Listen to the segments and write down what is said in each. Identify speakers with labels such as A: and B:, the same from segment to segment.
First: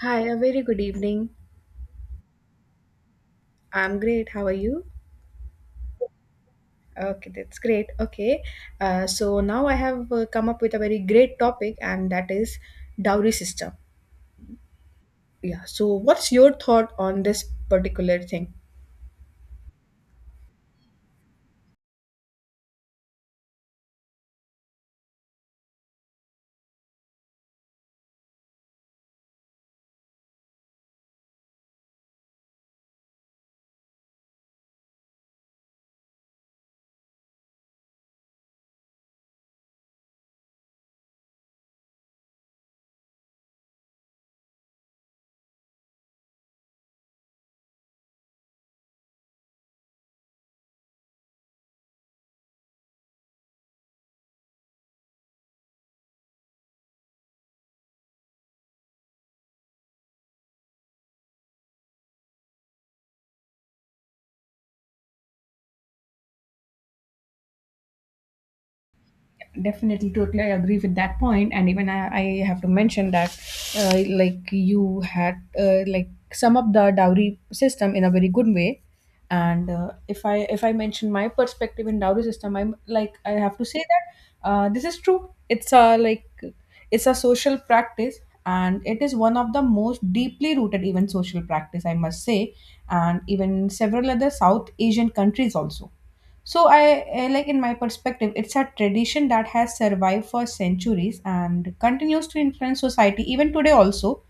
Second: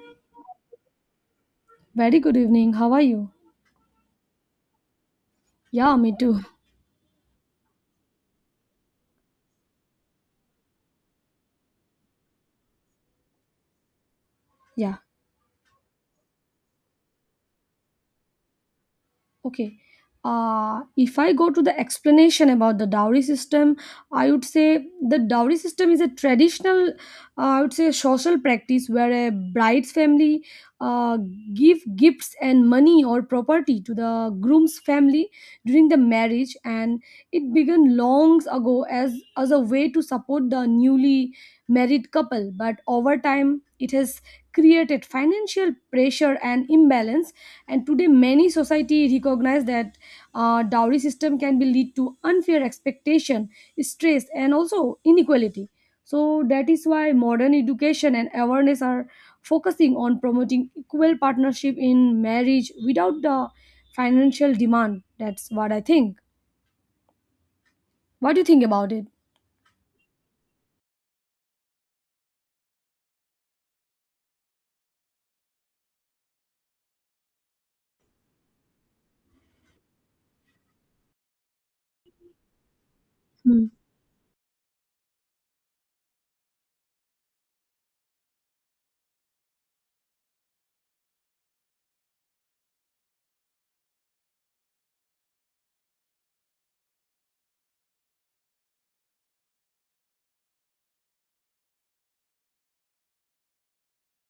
A: Hi, a very good evening.
B: Very good evening. How are you?
A: I'm great. How are you?
B: Yeah, me too.
A: Okay, that's great. Okay, so now I have come up with a very great topic, and that is dowry system.
B: Yeah.
A: Yeah. So, what's your thought on this particular thing?
B: Okay. If I go to the explanation about the dowry system, I would say the dowry system is a traditional, I would say, social practice where a bride's family uh, give gifts and money or property to the groom's family during the marriage, and it began long ago as a way to support the newly married couple. But over time, it has created financial pressure and imbalance, and today many society recognize that dowry system can be lead to unfair expectation, stress and also inequality. So that is why modern education and awareness are focusing on promoting equal partnership in marriage without the financial demand. That's what I think. What do you think about it?
A: Definitely, totally, I agree with that point, and even I have to mention that like you had like sum up the dowry system in a very good way. And if I mention my perspective in dowry system, I'm like I have to
B: Hmm.
A: say that this is true. It's a like it's a social practice, and it is one of the most deeply rooted even social practice, I must say, and even several other south Asian countries also. So I, like in my perspective, it's a tradition that has survived for centuries and continues to influence society even today also,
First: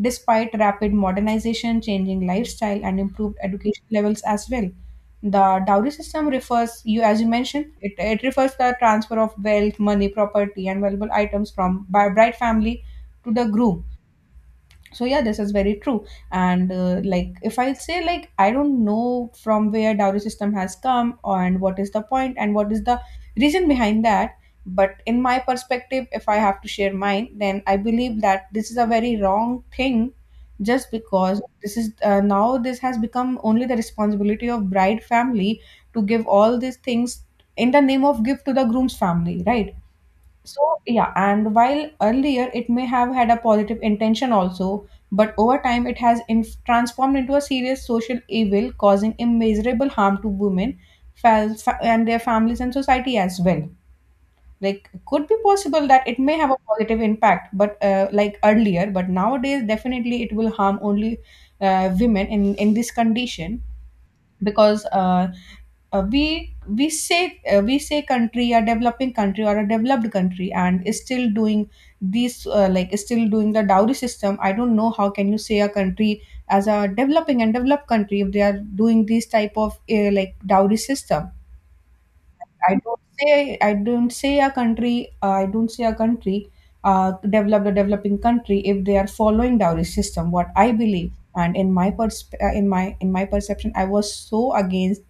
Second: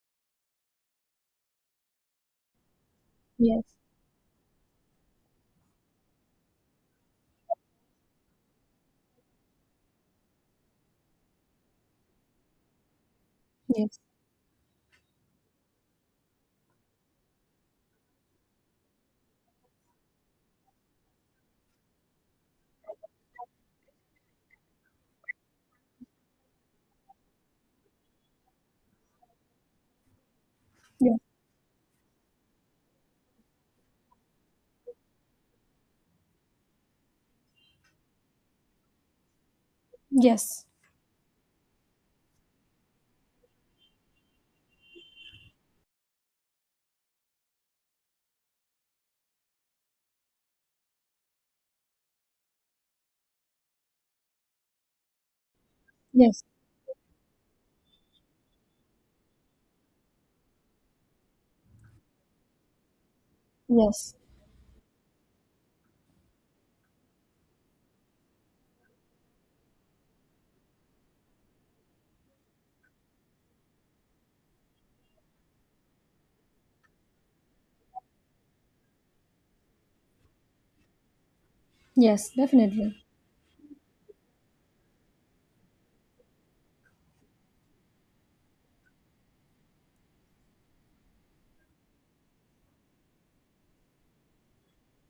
A: despite rapid modernization, changing lifestyle, and improved
B: Yes.
A: education levels as well. The dowry system refers, you as you mentioned, it refers the transfer of wealth, money, property, and valuable items from by bride family to the groom.
B: Yes.
A: So yeah, this is very true. And like if I say, like I don't know from where dowry system has come and what is the point and what is the reason behind that, but in my perspective, if I have to share mine, then I believe that this is a very wrong thing, just
B: Yeah.
A: because this is now this has become only the responsibility of bride family to give all these things in the name of gift to the groom's family, right?
B: Yes.
A: So, yeah, and while earlier it may have had a positive intention also, but over time it has transformed into a serious social evil, causing immeasurable harm to women and their families and society as well. Like, could be possible that it may
B: Yes.
A: have a positive impact, but like earlier, but nowadays definitely it will harm only women in this condition.
B: Yes.
A: Because we say we say country a developing country or a developed country and is still doing these like is still doing the dowry system. I don't know how can you say a country as a developing and developed country if they are doing these type of like dowry system.
B: Yes, definitely.
A: I don't say a country, I don't say a country, developed or developing country if they are following dowry system. What I believe and in my in my perception, I was so against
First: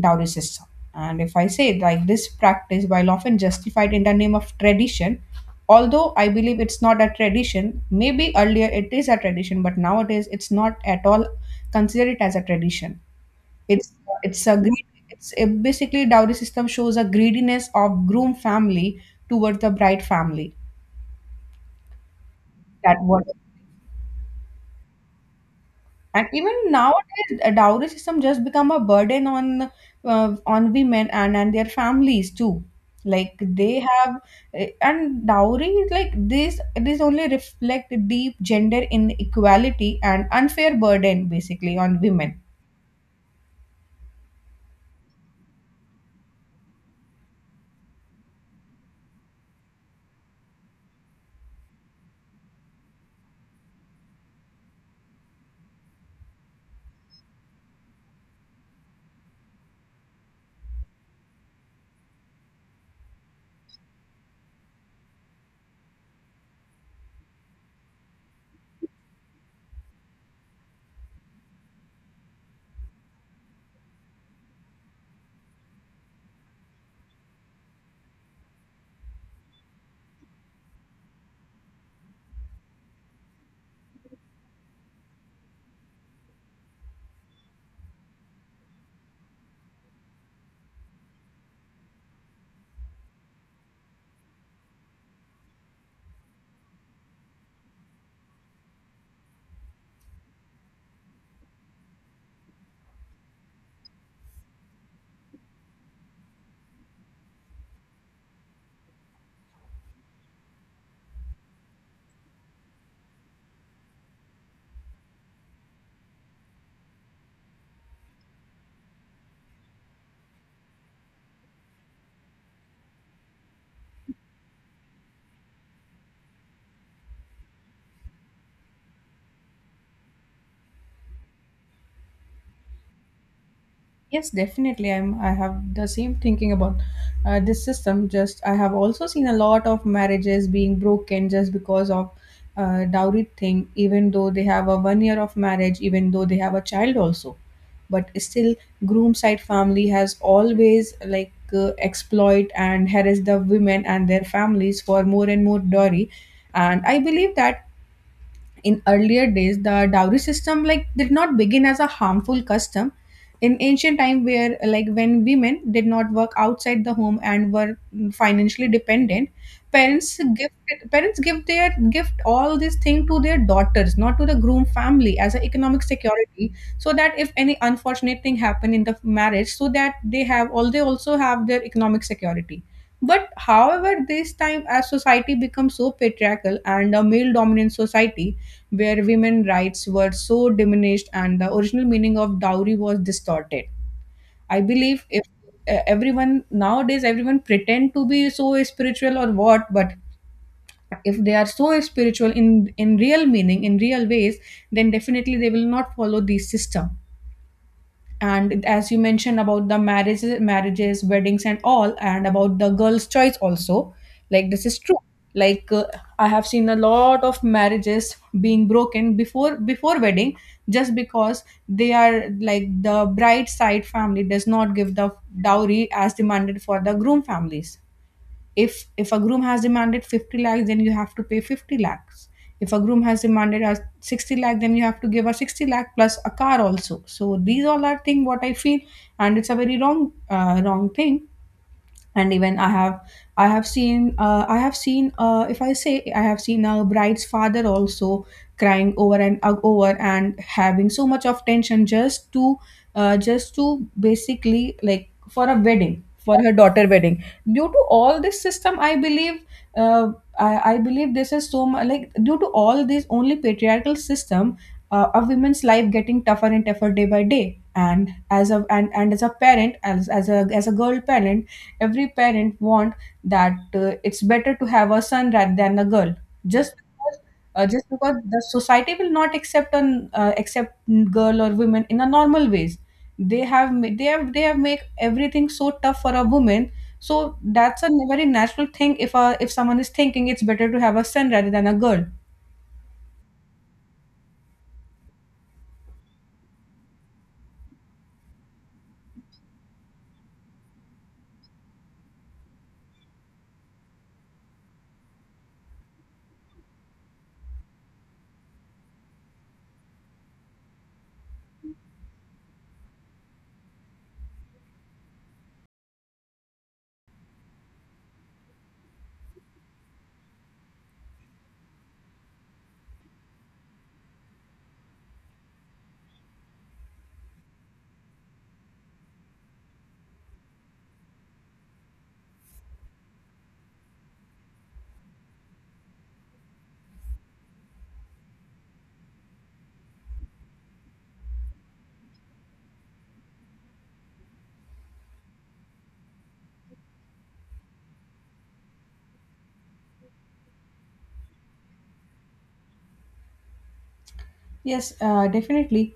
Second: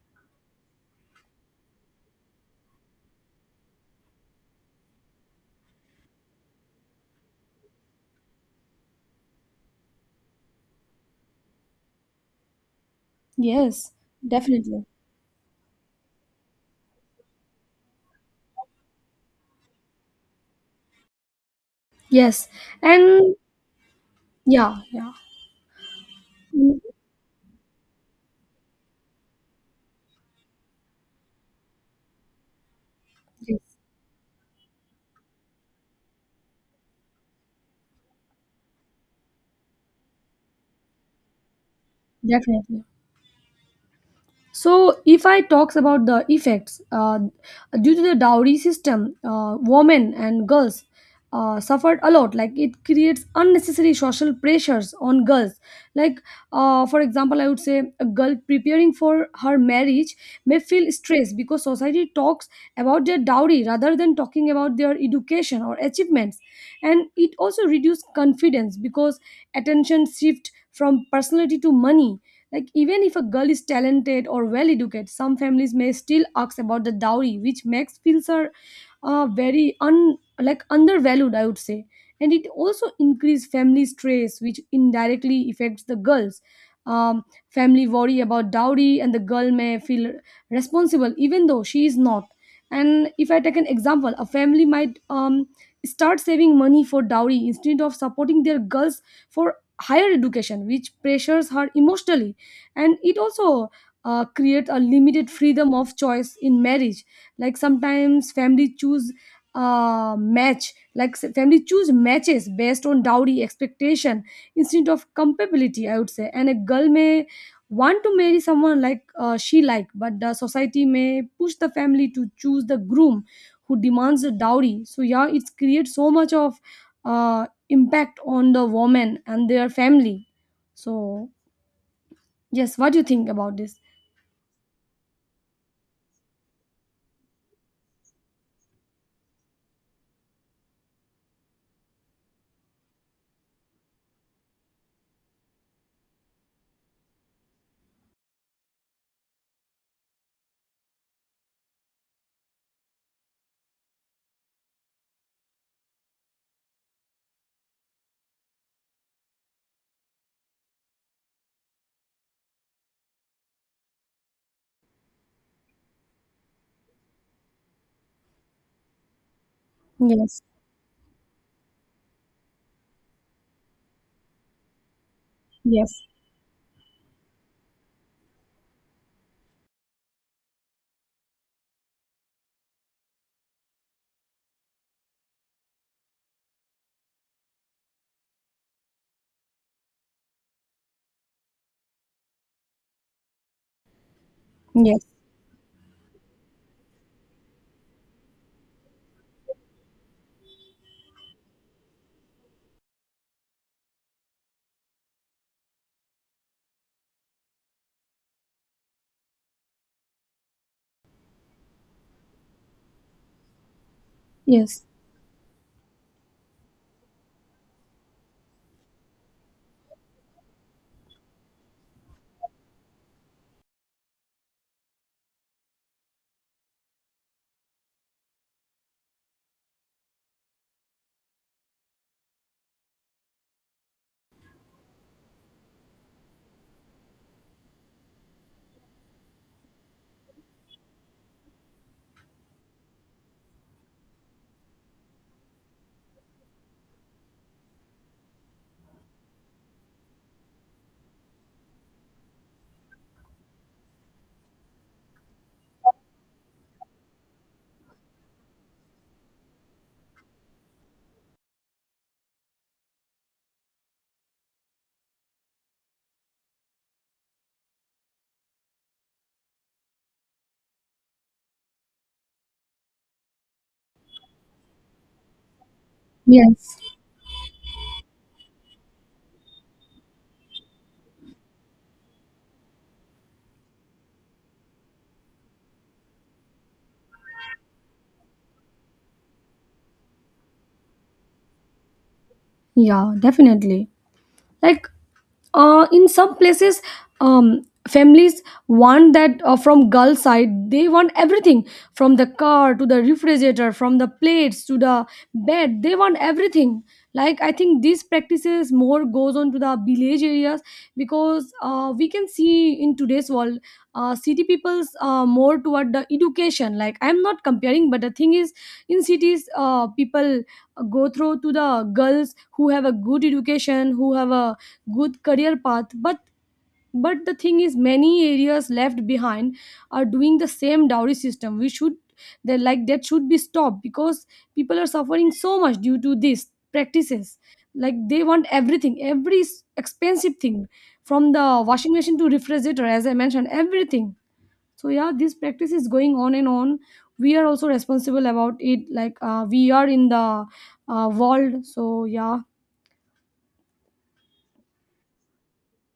A: dowry system. And if I say like this practice, while often justified in the name of tradition, although I believe it's not a tradition, maybe earlier it is a tradition, but nowadays it's not at all considered it as a tradition.
B: Yes.
A: It's it's a
B: Definitely.
A: greed. It's it basically dowry system shows a greediness of groom family towards the bride family.
B: Yes.
A: That what.
B: And yeah, yeah.
A: And even
B: Mm.
A: nowadays, a dowry system just become a burden on women and their families too. Like
B: Yes,
A: they have, eh, and dowry is like this. This only reflect deep gender inequality and unfair burden basically on women.
B: definitely. So, if I talks about the effects due to the dowry system, women and girls suffered a lot. Like it creates unnecessary social pressures on girls. Like, for example, I would say a girl preparing for her marriage may feel stressed because society talks about their dowry rather than talking about their education or achievements, and it also reduces confidence because attention shift from personality to money. Like, even if a girl is talented or well educated, some families may still ask about the dowry, which makes feels her very un like undervalued, I would say. And it also increase family stress, which indirectly affects the girls. Family worry about dowry, and the girl may feel responsible even though she is not. And if I take an example, a family might start saving money for dowry instead of supporting their girls for higher education, which pressures her emotionally. And it also creates a limited freedom of choice in marriage. Like sometimes family choose matches based on dowry expectation instead of compatibility, I would say. And a girl may want to marry someone she like, but the society may push the family to choose the groom who demands a dowry. So yeah, it creates so much of impact on the woman and their family. So yes, what do you think about this?
A: Yes, definitely. I'm. I have the same thinking about this system. Just I have also seen a lot of marriages being broken just because of dowry thing. Even though they have a 1 year of marriage, even though they have a child also, but still groom side family has always like exploit and harass the women and their families for more and more dowry. And I believe that in earlier days, the dowry system like did not begin as a harmful custom. In ancient time, where like when women did not work outside the home and were financially dependent,
B: Yes,
A: parents give their gift all this thing to their daughters, not to the groom family, as an economic
B: yes,
A: security, so that if any unfortunate thing happen in the marriage, so that they have all they also have their economic security. But however, this time as society becomes so patriarchal and a male dominant society, where women rights were so diminished and the original meaning of dowry was distorted, I
B: yes,
A: believe if everyone nowadays everyone pretend to be so spiritual or what, but if they are so spiritual in real meaning in real ways, then definitely they will not follow this system. And as you mentioned about the marriages, marriages, weddings, and all, and about the girls choice also, like this is
B: yes,
A: true. Like I have seen a lot of marriages being broken before wedding, just because they are like the bride side family does not give the dowry as demanded for the groom families. If a groom has demanded 50 lakhs, then you have to pay 50 lakhs. If a groom has demanded us 60 lakh, then you have to give her 60 lakh plus a car also. So these all are thing what I feel, and it's a very wrong wrong thing. And even I have seen I have seen, if I say I have seen a bride's father also crying over and over and having so much of tension just to basically like for a wedding for her daughter wedding due to all this system, I believe. uh, I believe this is so much like due to all this only patriarchal system. A woman's life getting tougher and tougher day by day, and and as a parent, as a girl parent, every parent want that it's better to have a son rather than a girl, just
B: yes.
A: because, just because the society will not accept an accept girl or women in a normal ways. They have they have they have make everything so tough for a woman. So that's a very natural thing if a if someone is thinking it's better to have a son rather than a girl.
B: Yeah, definitely. like in some places, families want that, from girl side they want everything, from the car to the refrigerator, from the plates to the bed, they want everything. Like I think these practices more goes on to the village areas, because we can see in today's world, city people's more toward the education. Like I'm not comparing, but the thing is in cities, people go through to the girls who have a good education, who have a good career path. But the thing is many areas left behind are doing the same dowry system. We should, they like, that should be stopped, because people are suffering so much due to these practices. Like they want everything, every expensive thing, from the washing machine to refrigerator, as I mentioned, everything. So yeah, this practice is going on and on. We are also responsible about it. We are in the world. So yeah.
A: Yes, definitely.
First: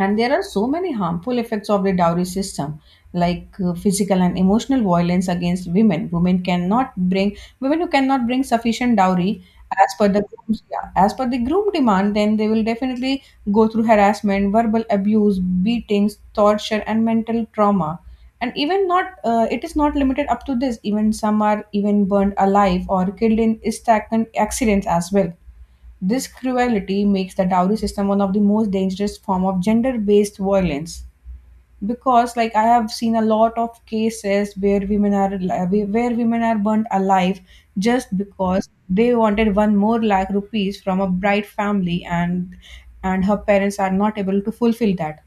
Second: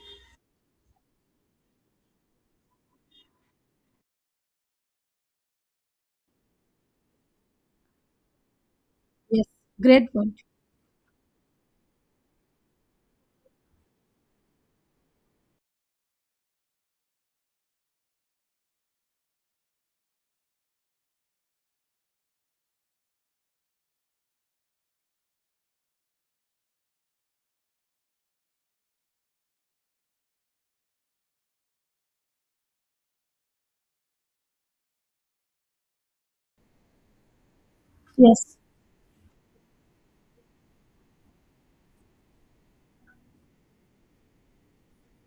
A: And there are so many harmful effects of the dowry system, like physical and emotional violence against women. Women cannot bring Women who cannot bring sufficient dowry
B: Yes.
A: as per
B: Great
A: the
B: point.
A: groom's, yeah, as per the groom demand, then they will definitely go through harassment, verbal abuse, beatings, torture, and mental trauma. And even not it is not limited up to this. Even some are even burned alive or killed in stagnant accidents as well. This cruelty makes the dowry system one of the most dangerous form of gender-based violence, because like I have seen a lot of cases where women are where women are burnt alive just
B: Yes.
A: because they wanted one more lakh rupees from a bright family, and her parents are not able to fulfill that.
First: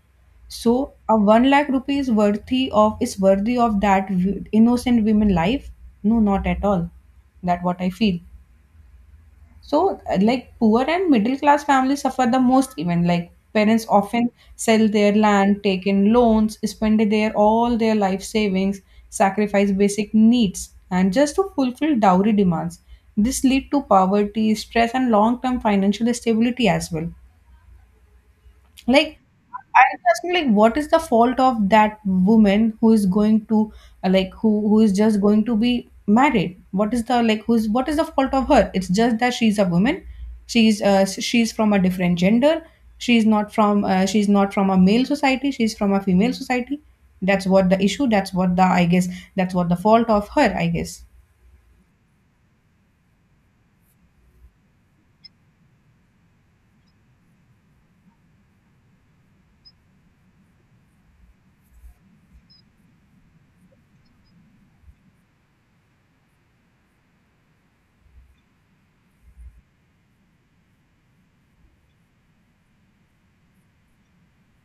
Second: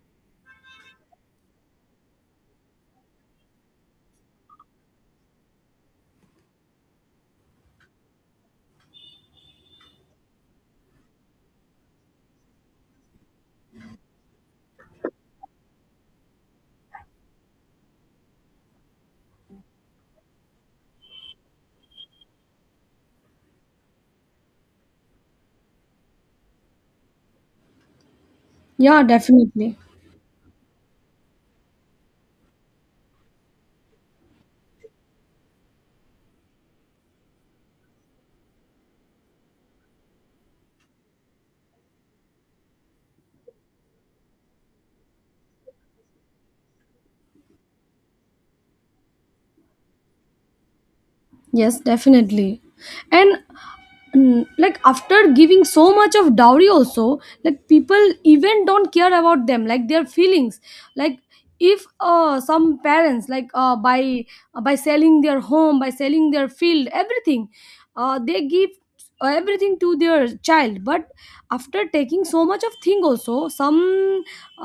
A: So a one lakh rupees worthy of is worthy of that innocent women life? No, not at all. That what I feel. So, like poor and middle class families suffer the most, even like parents often sell their land, take in loans, spend their all their life savings, sacrifice basic needs, and just to fulfill dowry demands. This lead to poverty, stress, and long-term financial stability as well.
B: Yeah,
A: Like,
B: definitely.
A: I'm asking, like, what is the fault of that woman who is going to, like, who is just going to be married? What is the like, who's what is the fault of her? It's just that she's a woman. She's from a different gender. She's not from a male society. She's from a female society. That's what the issue. That's what the I guess. That's what the fault of her. I guess.
B: Yes, definitely. And like after giving so much of dowry also, like people even don't care about them, like their feelings. Like if some parents by by selling their home, by selling their field, everything, they give everything to their child. But after taking so much of thing also, some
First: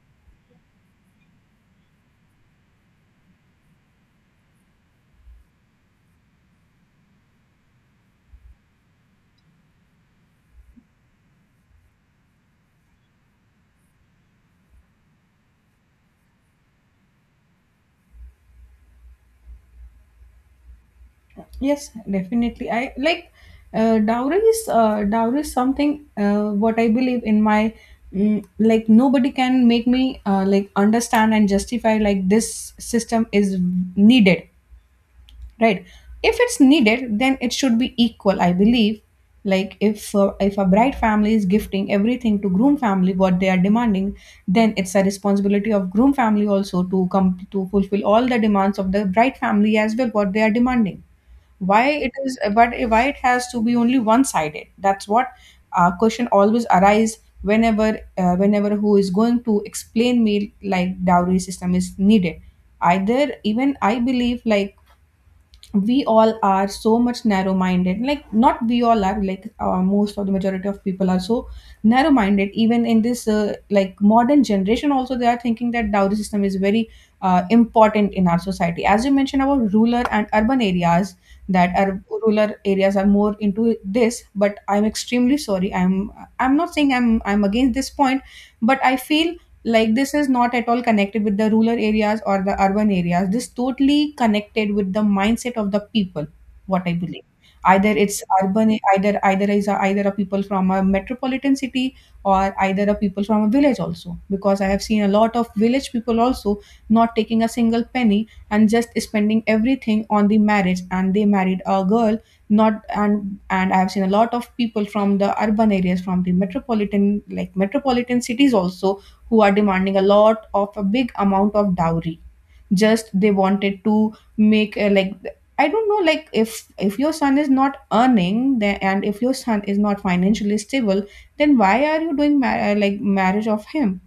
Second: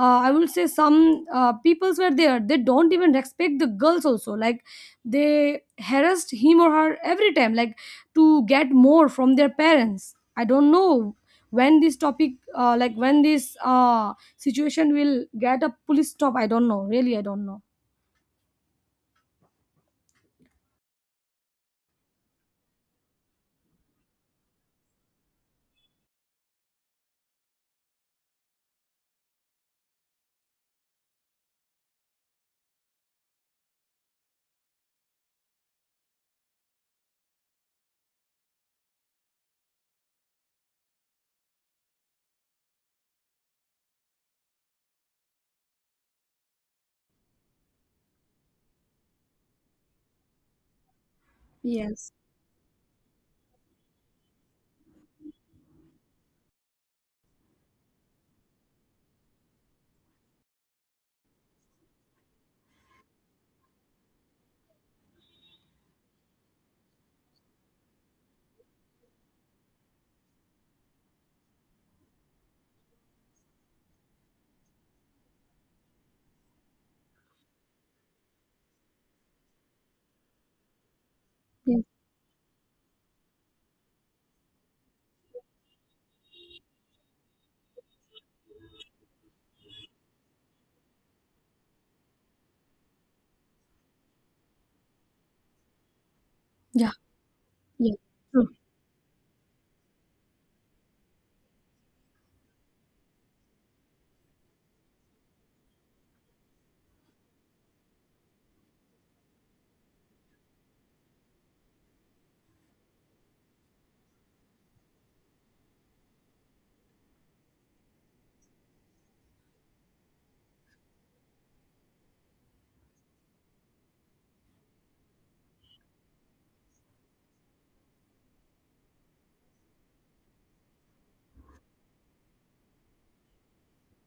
B: I will say some peoples were there, they don't even respect the girls also, like they harassed him or her every time, like to get more from their parents. I don't know when this situation will get a police stop. I don't know, really, I don't know.
A: Yes, definitely. I like dowry is something what I believe in my like nobody can make me like understand and justify like this system is needed, right? If it's needed, then it should be equal, I believe. Like, if a bride family is gifting everything to groom family what they are demanding, then it's a responsibility of groom family also to come to fulfill all the demands of the bride family as well what they are demanding. why
B: Yes.
A: it is but why it has to be only one sided? That's what question always arise whenever whenever who is going to explain me like dowry system is needed. Either even I believe like we all are so much narrow minded like not we all are like most of the majority of people are so narrow minded even in this like modern generation also. They are thinking that dowry system is very important in our society. As you mentioned about rural and urban areas, that
B: Yes.
A: are rural areas are more into this, but I'm extremely sorry. I'm not saying I'm against this point, but I feel like this is not at all connected with the rural areas or the urban areas. This totally connected with the mindset of the people, what
B: Yeah.
A: I believe. Either
B: Yes.
A: it's
B: True.
A: urban, either either a people from a metropolitan city or either a people from a village also, because I have seen a lot of village people also not taking a single penny and just spending everything on the marriage and they married a girl. Not and and I have seen a lot of people from the urban areas, from the metropolitan like metropolitan cities also, who are demanding a lot of a big amount of dowry. Just they wanted to make like, I don't know, like if your son is not earning and if your son is not financially stable, then why are you doing like marriage of him?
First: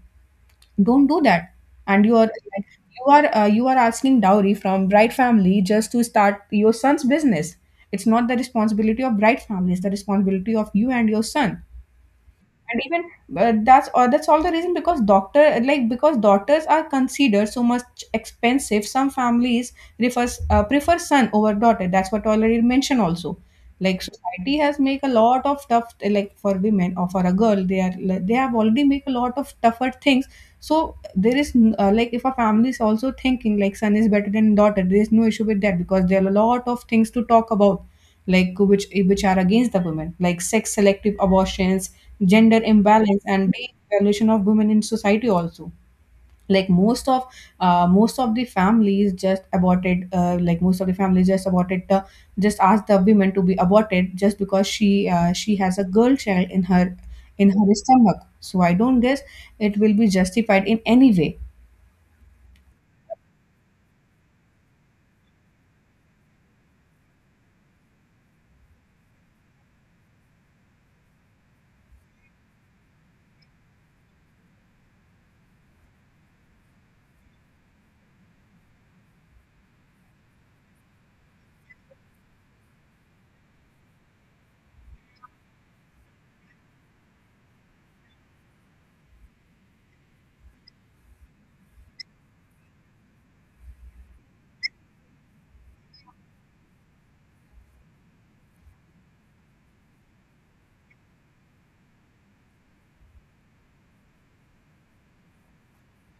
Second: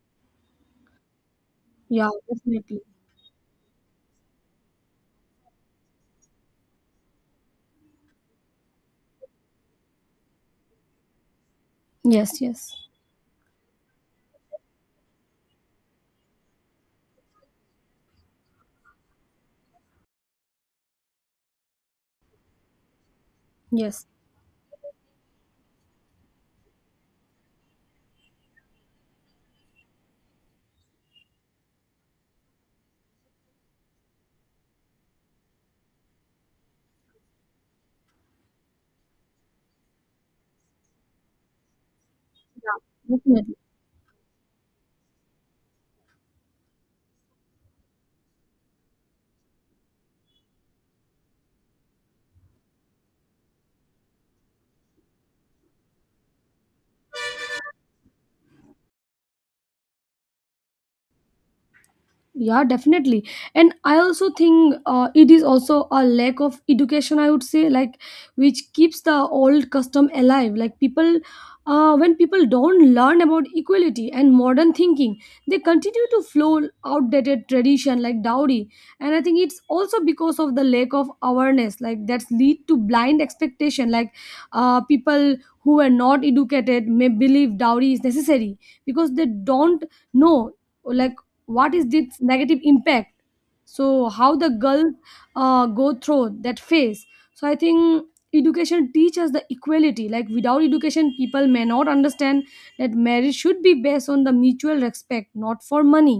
A: Don't do that. And
B: Yeah.
A: you are like,
B: Definitely.
A: you are asking dowry from bride family just to start your son's business. It's not the responsibility of bride family, it's the responsibility of you and your son.
B: Yes. Yes.
A: And even but that's, or that's all the reason, because doctor, like because daughters are considered so much expensive, some families refers prefer son over daughter. That's what already mentioned also. Like
B: Yes.
A: society has make a lot of tough, like for women or for a girl, they are they have already make a lot of tougher things. So there is like if a family is also thinking like son is better than daughter, there is no issue with that, because there are a lot of things to talk about, like which are against the women, like sex selective abortions, gender
B: Yeah.
A: imbalance, and
B: Definitely.
A: the evaluation of women in society also. Like most of the families just aborted, like most of the families just aborted the just asked the women to be aborted just because she has a girl child in her stomach. So I don't guess it will be justified in any way.
B: Yeah, definitely. And I also think it is also a lack of education, I would say, like, which keeps the old custom alive. When people don't learn about equality and modern thinking, they continue to flow outdated tradition like dowry. And I think it's also because of the lack of awareness, like that's lead to blind expectation. People who are not educated may believe dowry is necessary because they don't know, like, what is this negative impact, so how the girls go through that phase. So I think education teaches the equality. Like without education people may not understand that marriage should be based on the mutual respect, not for money.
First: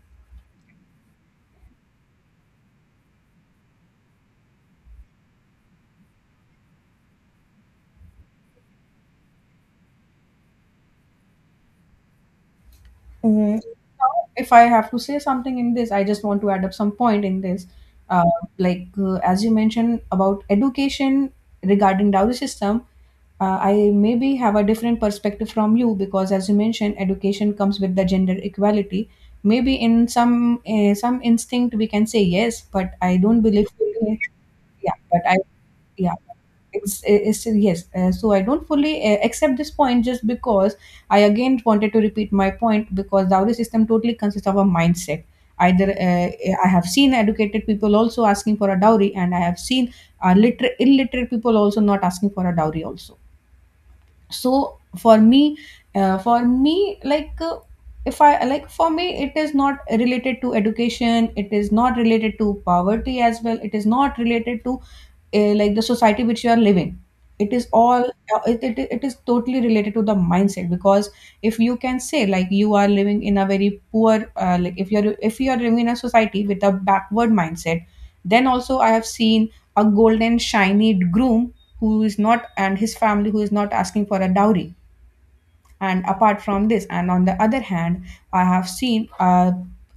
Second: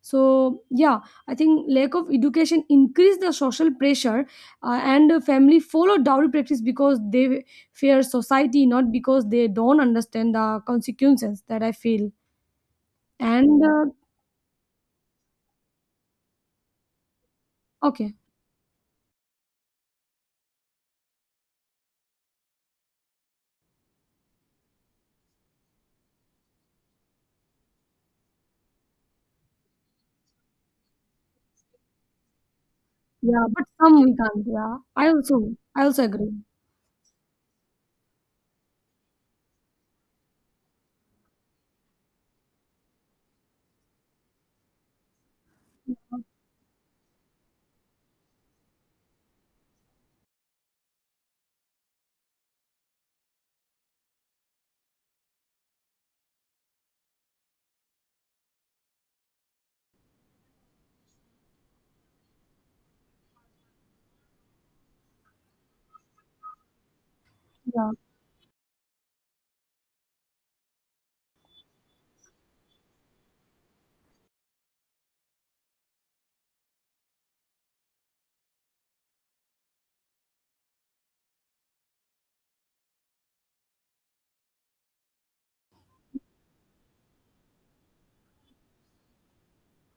B: So yeah, I think lack of education increase the social pressure, and the family follow dowry practice because they fear society, not because they don't understand the consequences. That I feel.
A: Hmm.
B: And
A: Now, if I have to say something in this, I just want to add up some point in this.
B: okay.
A: Uh, like as you mentioned about education regarding dowry system, I maybe have a different perspective from you because, as you mentioned, education comes with the gender equality. Maybe in some instinct we can say yes, but I don't
B: Yeah, but
A: believe.
B: some we can't. Yeah,
A: Yeah,
B: I
A: but I,
B: also, I also
A: yeah.
B: agree.
A: It's yes. So I don't fully accept this point just because I again wanted to repeat my point, because dowry system totally consists of a mindset. Either I have seen educated people also asking for a dowry, and I have seen illiterate people also not asking for a dowry also. So for me like, if I like for me it is not related to education, it is not related to poverty as well, it is not related to like the society which you are living. It is
B: Yeah,
A: all it is totally related to the mindset, because if you can say like you are living in a very poor like if you're if you are living in a society with a backward mindset, then also I have seen a golden shiny groom who is not, and his family who is not asking for a dowry. And apart from this, and on the other hand, I have seen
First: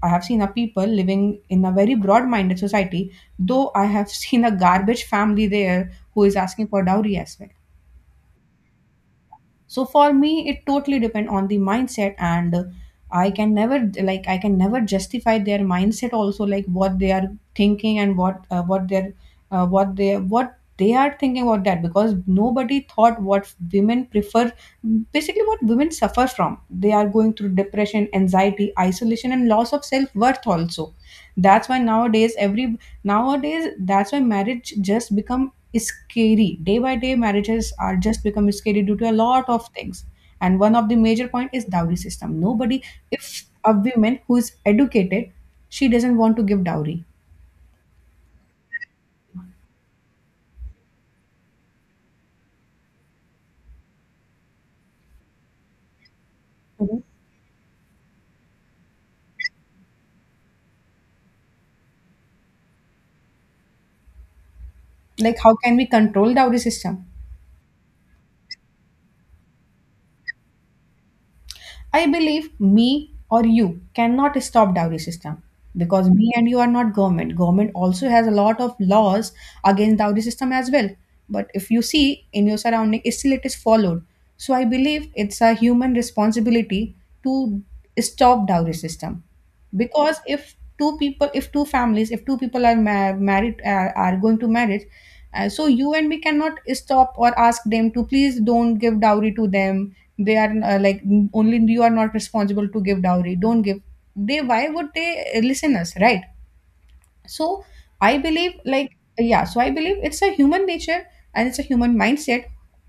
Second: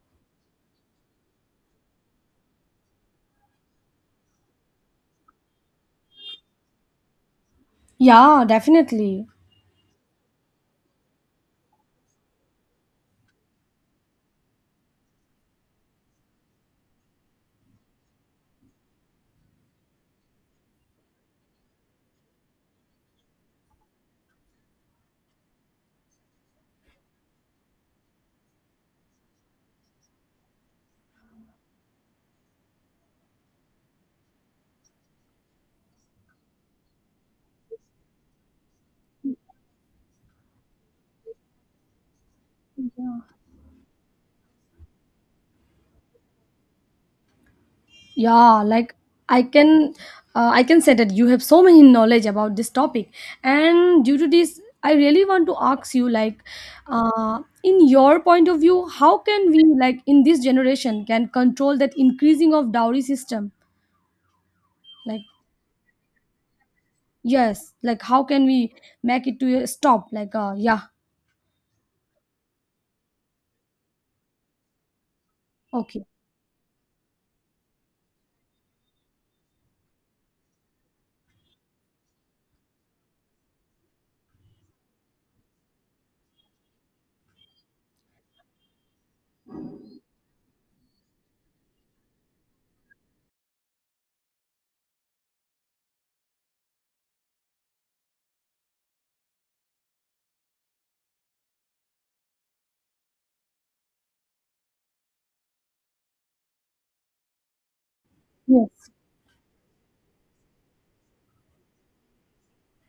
A: I have seen a people living in a very broad minded society, though I have seen a garbage family there who is asking for dowry as well.
B: yeah, definitely.
A: So for me it totally depend on the mindset. And I can never, like I can never justify their mindset also, like what they are thinking and what they're what they are thinking about that, because nobody thought what women prefer. Basically what women suffer from, they are going through depression, anxiety, isolation, and loss of self worth also. That's why nowadays every Nowadays, that's why marriage just become scary. Day by day, marriages are just become scary due to a lot of things. And one of the major point is dowry system. Nobody,
B: Yeah,
A: if a woman who is educated, she doesn't want to give dowry.
B: yeah. Like I can, I can say that you have so many knowledge about this topic, and due to this, I really want to ask you, like,
A: Mhm.
B: in your point of view, how can we, like, in this generation, can control that increasing of dowry system? Like,
A: Like, how can we control dowry system?
B: yes, like how can we make it to a stop? Like, yeah,
A: I believe me or you cannot stop dowry system,
B: okay,
A: because me and you are not government. Government also has a lot of laws against dowry system as well. But if you see in your surrounding, it still it is followed. So I believe it's a human responsibility to stop dowry system, because if two people, if two families, if two people are married, are going to marriage, so you and me cannot stop or ask them to please don't give dowry to them. They are like, "Mm, only you are not responsible to give dowry. Don't give. They why would they listen us, right?" So I believe
B: yes,
A: like, yeah. So I believe it's a human nature, and it's a human mindset,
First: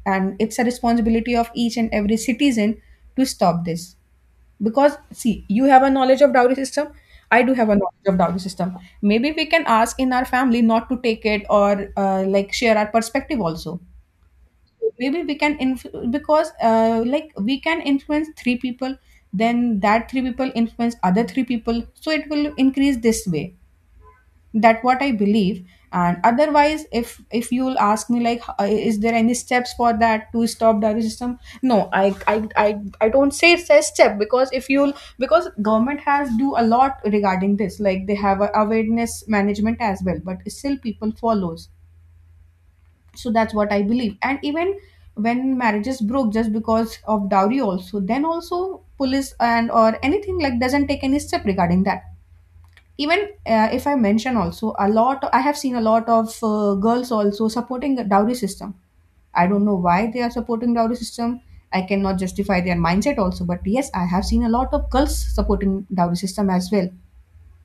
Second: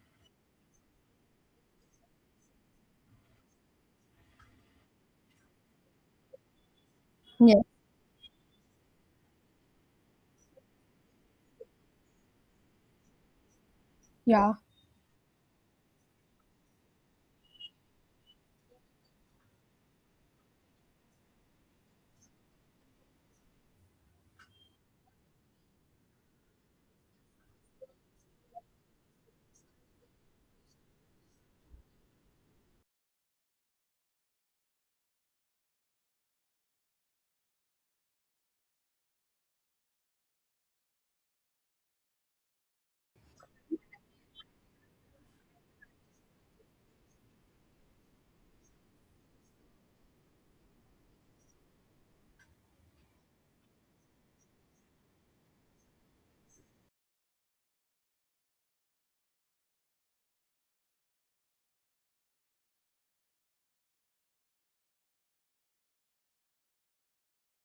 A: and it's a responsibility of each and every citizen to stop this, because see, you have a knowledge of dowry system, I do
B: yes,
A: have a knowledge of dowry system. Maybe we can ask in our family not to take it, or like share our perspective also.
B: yeah.
A: Maybe we can because like we can influence three people, then that three people influence other three people, so it will increase this way. That what I believe. And otherwise, if you'll ask me like is there any steps for that to stop dairy system? No, I don't say it's a step, because if you'll, because government has do a lot regarding this, like they have a awareness management as well, but still people follows. So that's what I believe. And even when marriages broke just because of dowry also, then also police and or anything like doesn't take any step regarding that. Even if I mention also a lot, I have seen a lot of girls also supporting the dowry system. I don't know why they are supporting dowry system. I cannot justify their mindset also, but yes, I have seen a lot of girls supporting dowry system as well.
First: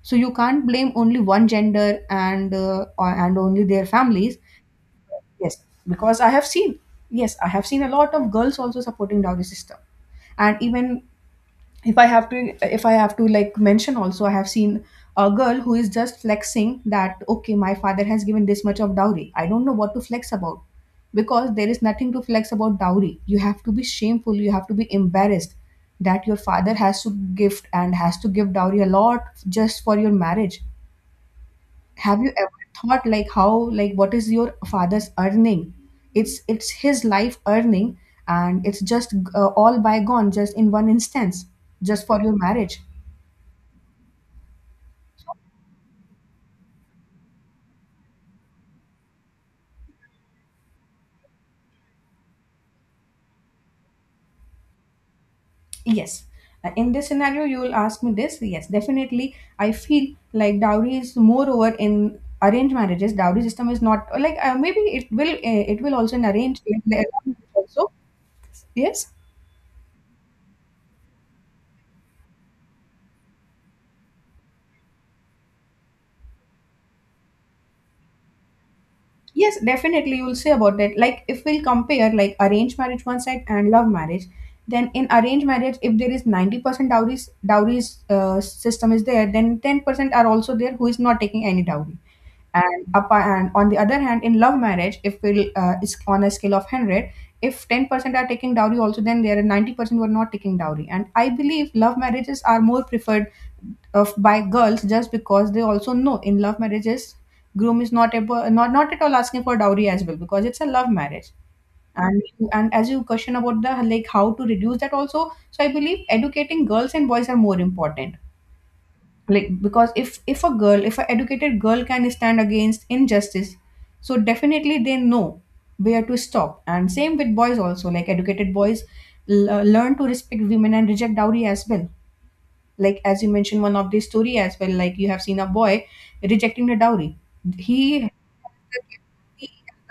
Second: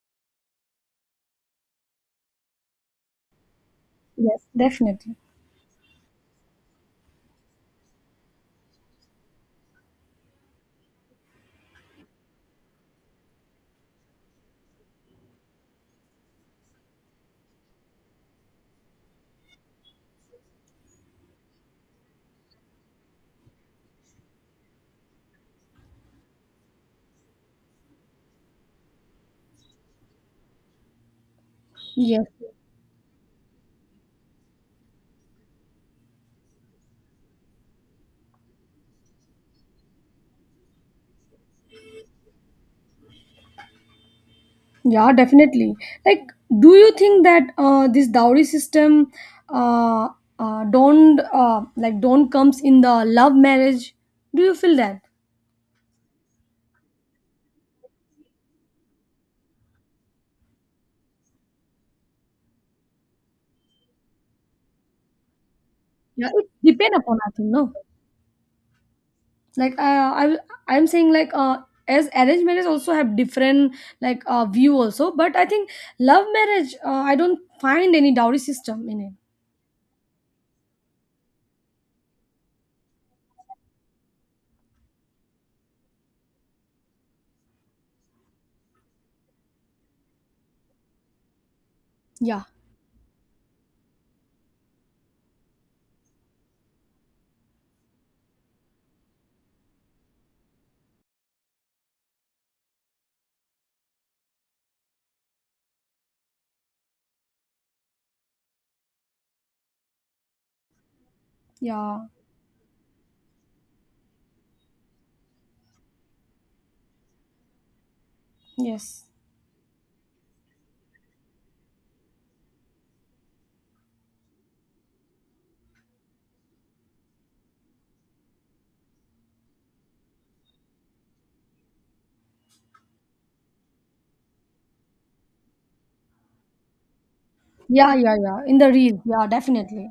A: So you can't blame only one gender and and only their families.
B: Yes, definitely.
A: Yes, because I have seen, yes, I have seen a lot of girls also supporting dowry system. And even if I have to, if I have to like mention also, I have seen a girl who is just flexing that, okay, my father has given this much of dowry. I don't know what to flex about, because there is nothing to flex about dowry. You have to be shameful, you have to be embarrassed that your father has to gift and has to give dowry a lot just for your marriage. Have
B: Yes.
A: you ever thought like how, like what is your father's earning? It's his life earning, and it's just all bygone just in one instance, just for your marriage.
B: Yeah, definitely. Like, do you think that this dowry system uh, don't, like, don't comes in the love marriage? Do you feel that?
A: Yes. In this scenario you will ask me this, yes, definitely, I feel like dowry is moreover in arranged marriages. Dowry system is not like, maybe it will also in
B: Yeah, it
A: arranged, like,
B: depend
A: there
B: upon, I think, no.
A: also, yes.
B: Like I'm saying like, as arranged marriage also have different, like, view also, but I think love marriage, I don't find any dowry system in it.
A: Yes, definitely. You'll say about it. Like, if we'll compare like arranged marriage one side and love marriage, then in arranged marriage, if there is 90% dowries dowries system is there, then 10% are also there who is not taking any dowry
B: Yeah,
A: and up and on the other hand in love marriage if we'll is on a scale of 100. If 10% are taking dowry also, then there are 90% who are not taking dowry. And I believe love marriages are more preferred of by girls just because they also know in love marriages groom is not able, not at all asking for dowry as well, because it's a love marriage.
B: yeah,
A: And as you question about the like how to reduce that also, so I believe educating girls and boys are more important.
B: yes,
A: Like, because if a girl, if an educated girl can stand against injustice, so definitely they know where to stop. And same with boys also, like educated boys learn to respect women and reject dowry as well. Like, as you mentioned one of the story as well, like you have seen a boy rejecting the dowry.
B: yeah,
A: he
B: yeah, yeah. In the real, yeah, definitely.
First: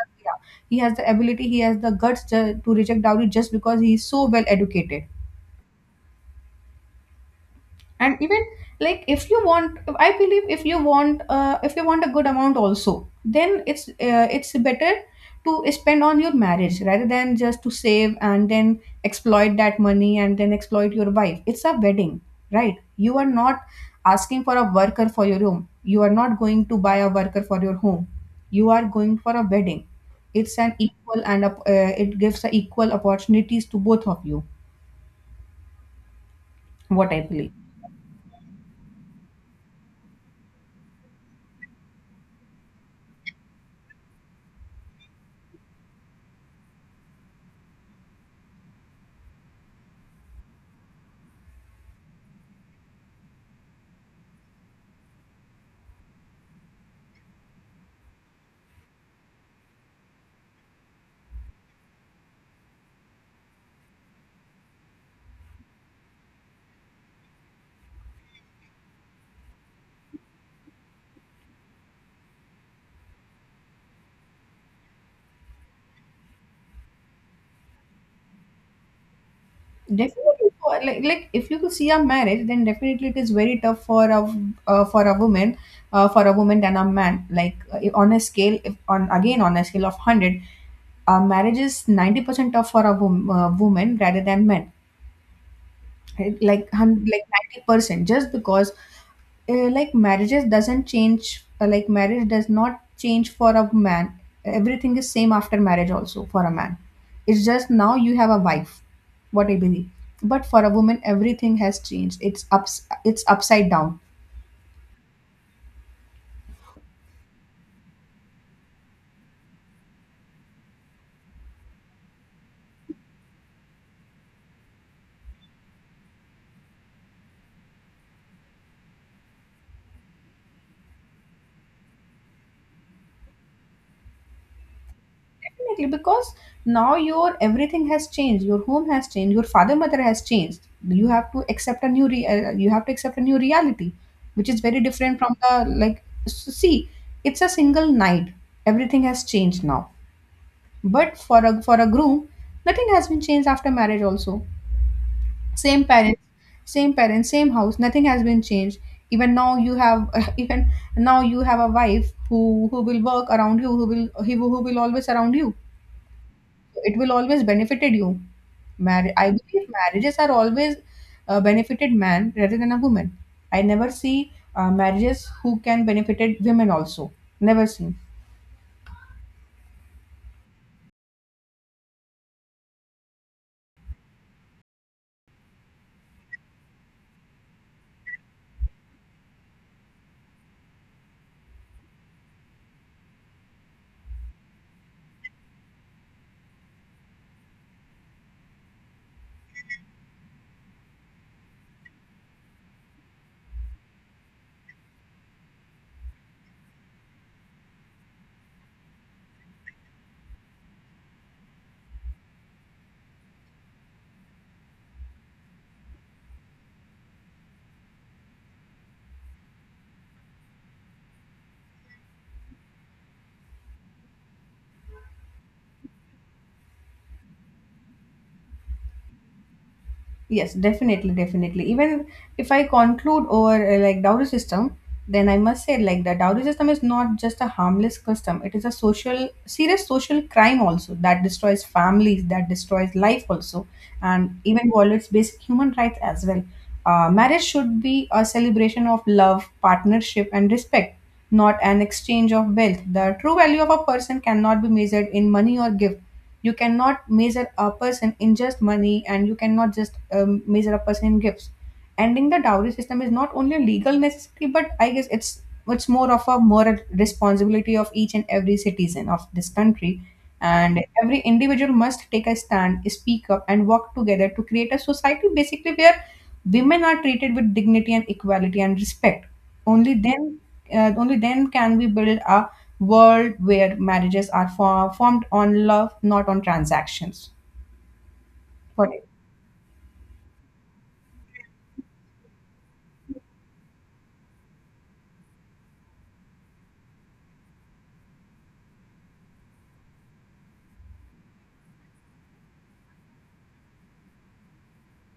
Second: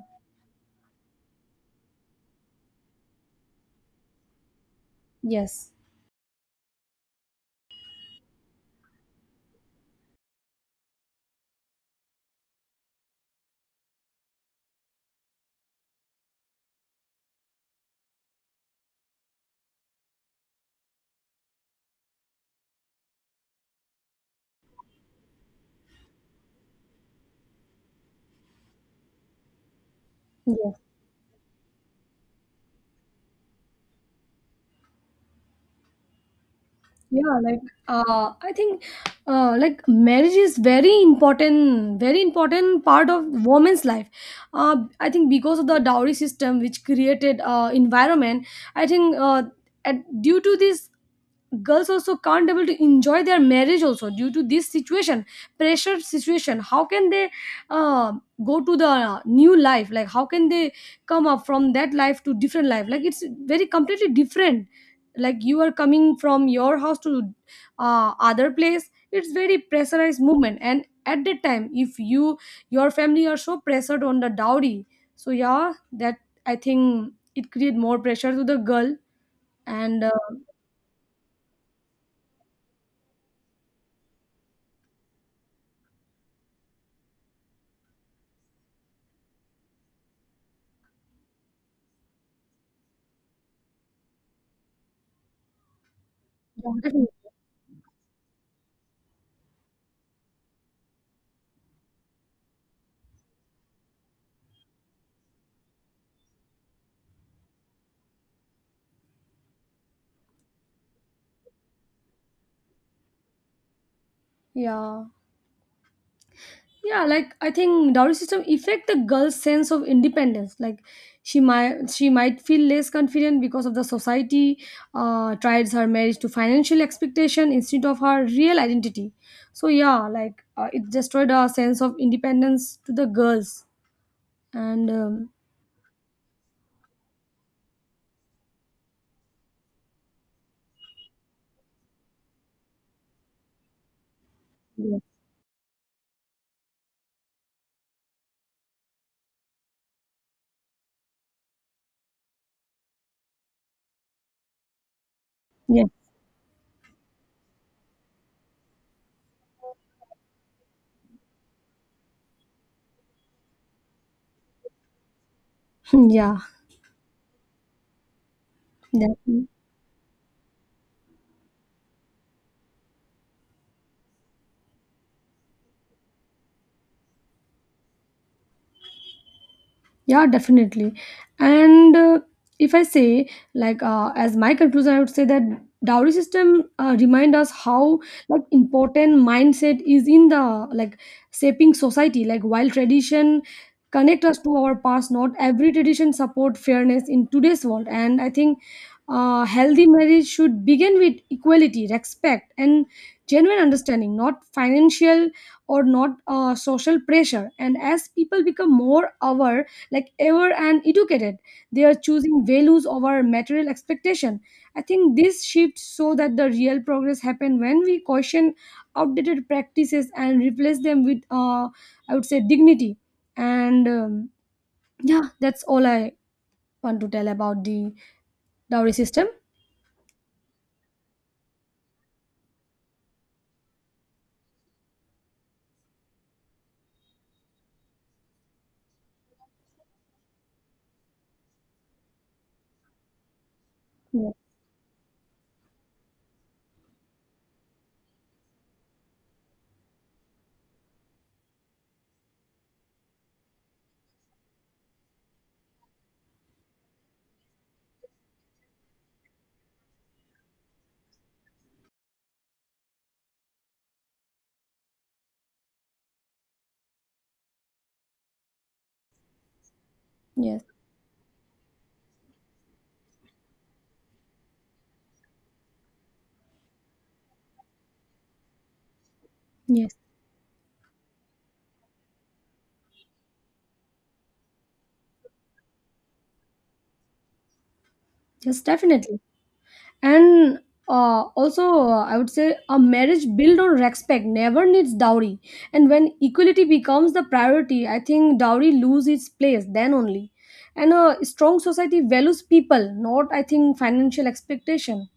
A: he has the ability, he has the guts to reject dowry just because he is so well educated.
B: Yes.
A: And even like if you want, I believe if you want a good amount also, then it's better to spend on your marriage rather than just to save and then exploit that money and then exploit your wife. It's a wedding, right? You are not asking for a worker for your home, you are not going to buy a worker for your home. You are going for a wedding. It's an
B: Yes.
A: equal and it gives a equal opportunities to both of you, what I
B: Yeah,
A: believe.
B: like, I think, like, marriage is very important, very important part of woman's life. I think because of the dowry system which created environment, I think, at, due to this, girls also can't able to enjoy their marriage also due to this situation, pressure situation. How can they uh, go to the new life, like how can they come up from that life to different life? Like it's very completely different. Like you are coming from your house to other place. It's very pressurized movement. And at that time, if your family are so pressured on the dowry, so yeah, that, I think, it create more pressure to the girl. And
A: Definitely, like if you could see a marriage, then definitely it is very tough uh, for a woman, for a woman than a man. Like on a scale, if on again on a scale of hundred, marriage is 90% tough for a woman rather than men. Right? Like
B: yeah, definitely.
A: like 90%, just because like marriage does not change for a man. Everything is same after marriage also for a man. It's just now you have a wife, what I believe. But for a woman, everything has changed. It's ups it's upside down.
B: Yeah. Yeah, like I think dowry system affect the girl's sense of independence. Like she might feel less confident because of the society tries her marriage to financial expectation instead of her real identity. So yeah, like, it destroyed her sense of independence to the girls. And
A: Definitely, because now your everything has changed, your home has changed, your father mother has changed. You have to accept a you have to accept a new reality which is very
B: yeah.
A: different from the, like see, it's a single night, everything has changed now. But for a groom, nothing has been changed after marriage also. Same
B: Yeah,
A: parents, same house, nothing has been changed. Even now you have even now you have a wife who will work around you, who will always around you.
B: yeah.
A: It will always benefited you. I
B: That-
A: believe marriages are always benefited man rather than a woman. I never see marriages who can benefited women also. Never seen.
B: Yeah, definitely. And if I say, like, as my conclusion, I would say that dowry system remind us how, like, important mindset is in the, like, shaping society. Like while tradition connect us to our past, not every tradition support fairness in today's world. And I think healthy marriage should begin with equality, respect, and genuine understanding, not financial, or not social pressure. And as people become more aware, like, ever, and educated, they are choosing values over material expectation. I think this shift, so that the real progress happen when we caution outdated practices and replace them with, I would say, dignity. And yeah, that's all I want to tell about the dowry system.
A: Yes, definitely, definitely. Even if I conclude over like dowry system, then I must say like the dowry system is not just a harmless custom. It is a social, serious social crime also that destroys families, that destroys life also,
B: Yeah.
A: and even violates basic human rights as well. Marriage should be a celebration of love, partnership, and respect, not an exchange of wealth. The true value of a person cannot be measured in money or gift. You cannot measure a person in just money, and you cannot just measure a person in gifts. Ending the dowry system is not only a legal necessity, but I guess it's more of a moral responsibility of each and every citizen of this country.
B: Yes.
A: And every individual must take a stand, speak up, and work together to create a society basically where women are treated with dignity and equality and respect. Only
B: Yes.
A: then, only then can we build a world where marriages are formed on love, not on transactions.
B: Yes,
A: What?
B: definitely. And also, I would say a marriage built on respect never needs dowry, and when equality becomes the priority, I think dowry loses its place, then only. And a strong society values people, not, I think, financial expectation.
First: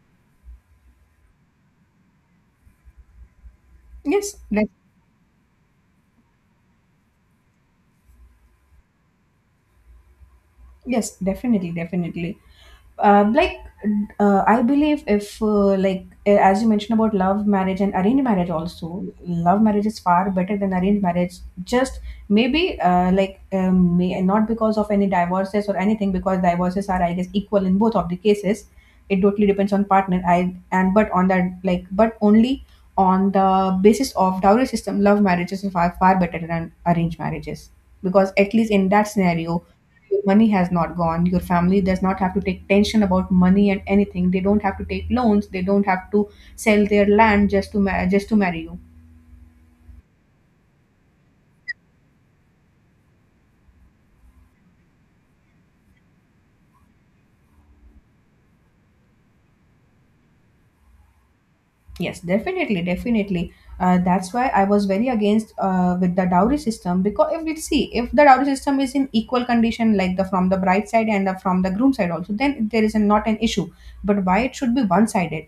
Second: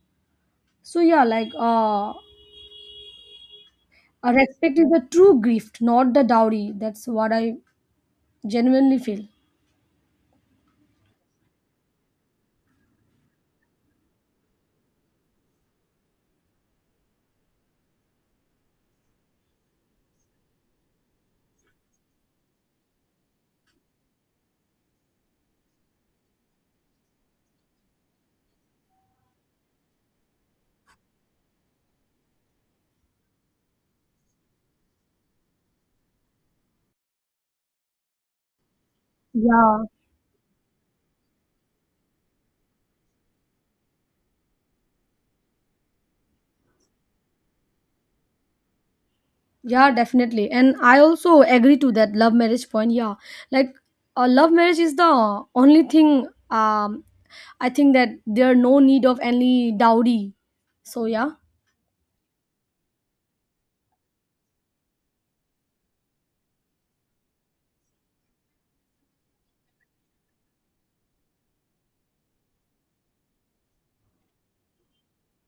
B: So yeah, like, a
A: Yes, def-
B: respect is the true gift, not the dowry. That's what I genuinely feel.
A: yes, definitely, definitely. Like I believe if like as you mentioned about love marriage and arranged marriage also, love marriage is far better than arranged marriage. Just maybe like not because of any divorces or anything, because divorces are I guess equal in both of the cases. It totally depends on partner I and but on that, like, but only on the basis of dowry system, love marriages are far, far better than arranged marriages, because at least in that scenario
B: Yeah.
A: your money has not gone. Your family does not have to take tension about money and anything. They don't have to take loans. They don't have to sell their land just to just to marry you.
B: Yeah, definitely. And I also agree to that love marriage point. Yeah. Like a love marriage is the only thing, I think, that there are no need of any dowry. So yeah,
A: Yes, definitely, definitely. That's why I was very against with the dowry system, because if we see, if the dowry system is in equal condition like the from the bride side and from the groom side also, then there is not an issue. But why it should be one sided?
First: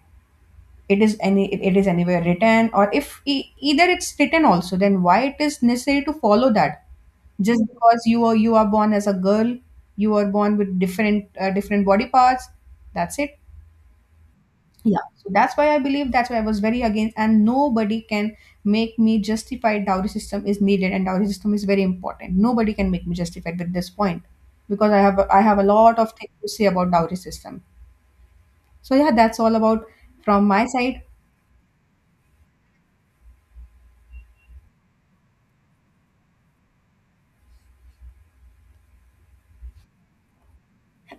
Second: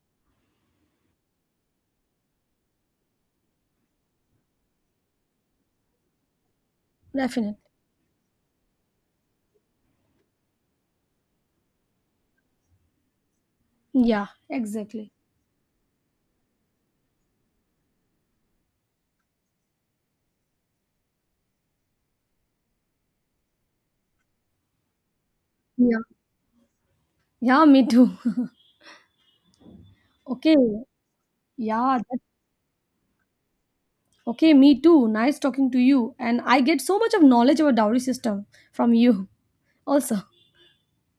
A: It is any it is anywhere written? Or if either it's written also, then why it is necessary to follow that?
B: definitely.
A: Just because you are born as a girl, you are born with different different body parts, that's it.
B: Yeah,
A: Yeah.
B: exactly.
A: So that's why I believe, that's why I was very against, and nobody can make me justify dowry system is needed and dowry system is very important. Nobody can make me justify with this point, because I have a
B: Yeah.
A: lot of things to say about dowry system.
B: Yeah, me too.
A: So yeah, that's all about from
B: Okay.
A: my side.
B: Yeah, that, okay, me too. Nice talking to you. And I get so much of knowledge about dowry system from you also.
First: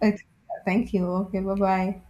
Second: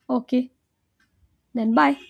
A: Uh,
B: Okay.
A: Thank you. Okay. Bye
B: Then bye.
A: bye.